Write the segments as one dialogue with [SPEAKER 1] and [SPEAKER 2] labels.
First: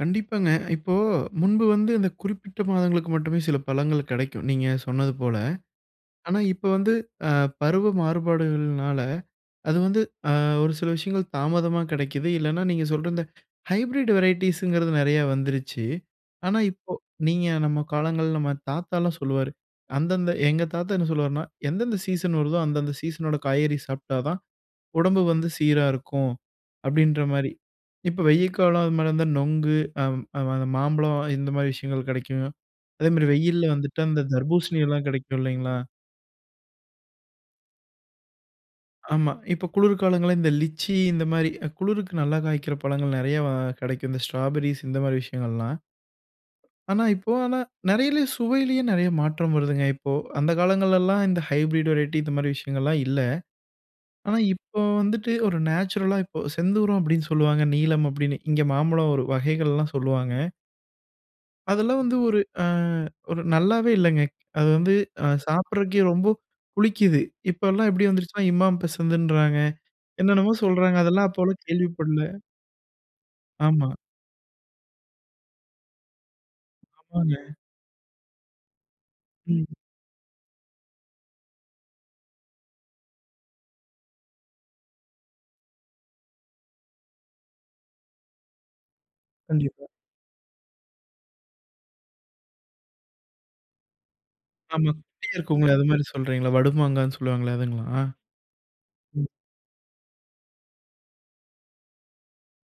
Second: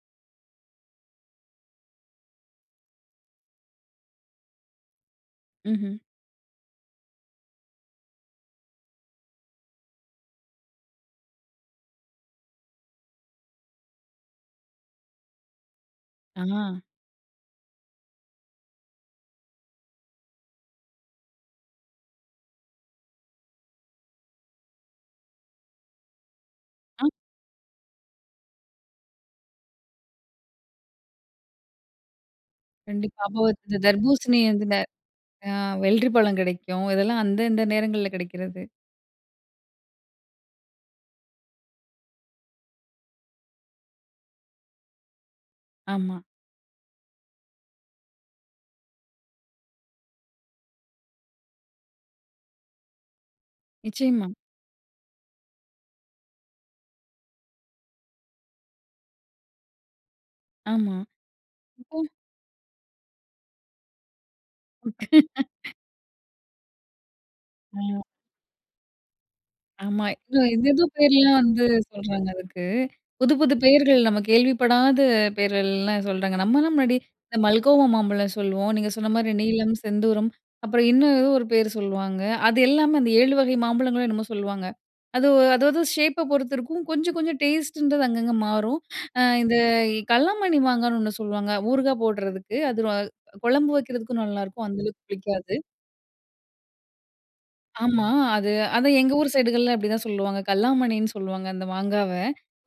[SPEAKER 1] கண்டிப்பாங்க. இப்போ முன்பு வந்து இந்த குறிப்பிட்ட மாதங்களுக்கு மட்டுமே சில பழங்கள் கெடைக்கும், நீங்க சொன்னது போல.
[SPEAKER 2] ம்ஹ்ம்.
[SPEAKER 1] ஆனா, இப்ப வந்து அ பருவ மாறுபாடுகள்னால, அது வந்து ஆ ஒரு சில விஷயங்கள் தாமதமா கெடைக்குது. இல்லைனா, நீங்க சொல்ற இந்த ஹைப்ரிட் வெரைட்டிஸ்ங்கிறது நெறையா வந்துருச்சி. ஆனா,
[SPEAKER 2] ஆ.
[SPEAKER 1] இப்போ நீங்க நம்ம காலங்கள்ல நம்ம தாத்தாலாம் சொல்லுவாரு, அந்தந்த எங்க தாத்தா என்ன சொல்லுவாருன்னா, எந்தெந்த சீசன் வருதோ, அந்தந்த சீசனோட காய்கறி சாப்பிட்டா தான் உடம்பு வந்து சீரா இருக்கும்.
[SPEAKER 2] அ.
[SPEAKER 1] அப்படின்ற மாரி, இப்ப வெய்ய காலம் அது மாரி இருந்தா நொங்கு அ மாம்பழம் இந்த மாரி விஷயங்கள் கெடைக்கும். அதே
[SPEAKER 2] கண்டிப்பா.
[SPEAKER 1] மாரி
[SPEAKER 2] அப்போ
[SPEAKER 1] வெயில்ல
[SPEAKER 2] இந்த
[SPEAKER 1] வந்துட்டு அந்த
[SPEAKER 2] தர்பூசணி, [unintelligible]
[SPEAKER 1] தர்ப்பூசணியெல்லா கெடைக்கு
[SPEAKER 2] அ
[SPEAKER 1] இல்லைங்களா?
[SPEAKER 2] வெள்ரிப்பழம் கெடைக்கும். இதெல்லாம் அந்தந்த நேரங்கள்ல கெடைக்கிறது.
[SPEAKER 1] ஆமா. இப்ப குளிர் காலங்கள்ல இந்த லிச்சி இந்த மாரி, குளிருக்கு நல்லா காய்க்கிற பழங்கள் நெறைய கெடைக்கும். இந்த ஸ்ட்ராபெர்ரிஸ் இந்த மாரி விஷயங்கள்லாம்.
[SPEAKER 2] ஆமா.
[SPEAKER 1] ஆனா, இப்போ ஆனா, நெறைய சுவையிலே நெறைய மாற்றம் வருதுங்க. இப்போ அந்த காலங்கள்லெல்லா இந்த ஹைப்ரிட் வெரைட்டி இந்த மாரி விஷயங்கலெல்லா இல்ல.
[SPEAKER 2] நிச்சயமா.
[SPEAKER 1] ஆனா, இப்போ வந்துட்டு ஒரு நேச்சுரல்லா இப்போ செந்தூரம் அப்படீன்னு சொல்வாங்க, நீலம் அப்படீன்னு. இங்க மாம்பழம் ஒரு வகைகலெல்லா சொல்லுவாங்க.
[SPEAKER 2] ஆமா. இப்போ,
[SPEAKER 1] அதெல்லாம் வந்து ஒரு ஆ ஒரு நல்லாவே இல்லைங்க. அது வந்து சாப்பிட்றதுக்கே ரொம்ப புளிக்குது. இப்போலா
[SPEAKER 2] ஆ.
[SPEAKER 1] எப்படி வந்துருச்சுன்னா, இமாம் பசந்துன்றாங்க,
[SPEAKER 2] ஆமா. இல்ல
[SPEAKER 1] என்னென்னமோ
[SPEAKER 2] எதேதோ
[SPEAKER 1] சொல்றாங்க. அதெல்லாம்
[SPEAKER 2] பேர்லா
[SPEAKER 1] அப்போலா
[SPEAKER 2] வந்து
[SPEAKER 1] கேள்விப்படல.
[SPEAKER 2] சொல்றாங்க. அதுக்கு, புது புது
[SPEAKER 1] ஆமா.
[SPEAKER 2] பேர்கள் நம்ம கேள்விப்படாத பேரேல்லா சொல்றாங்க. நம்மலா முன்னாடி இந்த
[SPEAKER 1] ஆமாங்க.
[SPEAKER 2] மல்கோவா மாம்பழம் சொல்லுவோம். நீங்க சொன்ன மாரி
[SPEAKER 1] ம்.
[SPEAKER 2] நீலம், செந்தூரம் அப்புறம் இன்னும் ஏதோ ஒரு பேர் சொல்லுவாங்க. அது எல்லாமே, அந்த 7 வகை மாம்பழங்களும் என்னமோ சொல்லுவாங்க. அது அதாது ஷேப்ப பொறுத்திருக்கும் கொஞ்சம் கொஞ்சம் டேஸ்ட்டுன்றது அங்கங்க மாறும். ஆ இந்த
[SPEAKER 1] கண்டிப்பா.
[SPEAKER 2] கல்லாமண்ணி மாங்கான்னு ஒண்ணு சொல்லுவாங்க. ஊறுகாய் போட்றதுக்கு, அது குழம்பு வைக்கிறதுக்கும் நல்லாருக்கும். அந்த
[SPEAKER 1] ஆமா,
[SPEAKER 2] அளவுக்கு
[SPEAKER 1] குட்டியா
[SPEAKER 2] புளிக்காது.
[SPEAKER 1] இருக்குங்களே, அது மாரி சொல்றீங்களா, வடு மாங்காய்ன்னு சொல்லுவாங்களே அதுங்களா?
[SPEAKER 2] ஆமா, அது அதா எங்க
[SPEAKER 1] ம்.
[SPEAKER 2] ஊர் சைடுகள்ல அப்படிதான் சொல்லுவாங்க. கல்லாமணின்னு சொல்லுவாங்க, அந்த மாங்காவ.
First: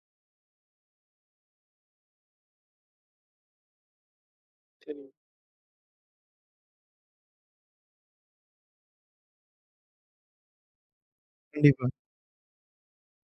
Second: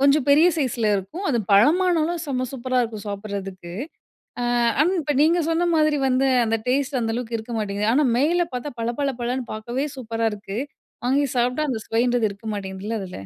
[SPEAKER 2] கொஞ்சம் பெரிய சைஸில இருக்கும். அது பழமானாலும் செம்ம சூப்பரா இருக்கும். சாப்பிடறதுக்கு. ஆ ஆனா
[SPEAKER 1] சரிங்.
[SPEAKER 2] இப்போ நீங்க சொன்ன மாரி வந்து அந்த டேஸ்ட் அந்த அளவுக்கு இருக்க மாட்டேங்குது. ஆனா, மேல பாத்தா பள பள பளன்னு பாக்கவே சூப்பரா இருக்குது. வாங்கி சாப்பிட்டா அந்த
[SPEAKER 1] கண்டிப்பா.
[SPEAKER 2] சுவைன்றது இருக்க மாட்டேங்குதுல்ல அதுல?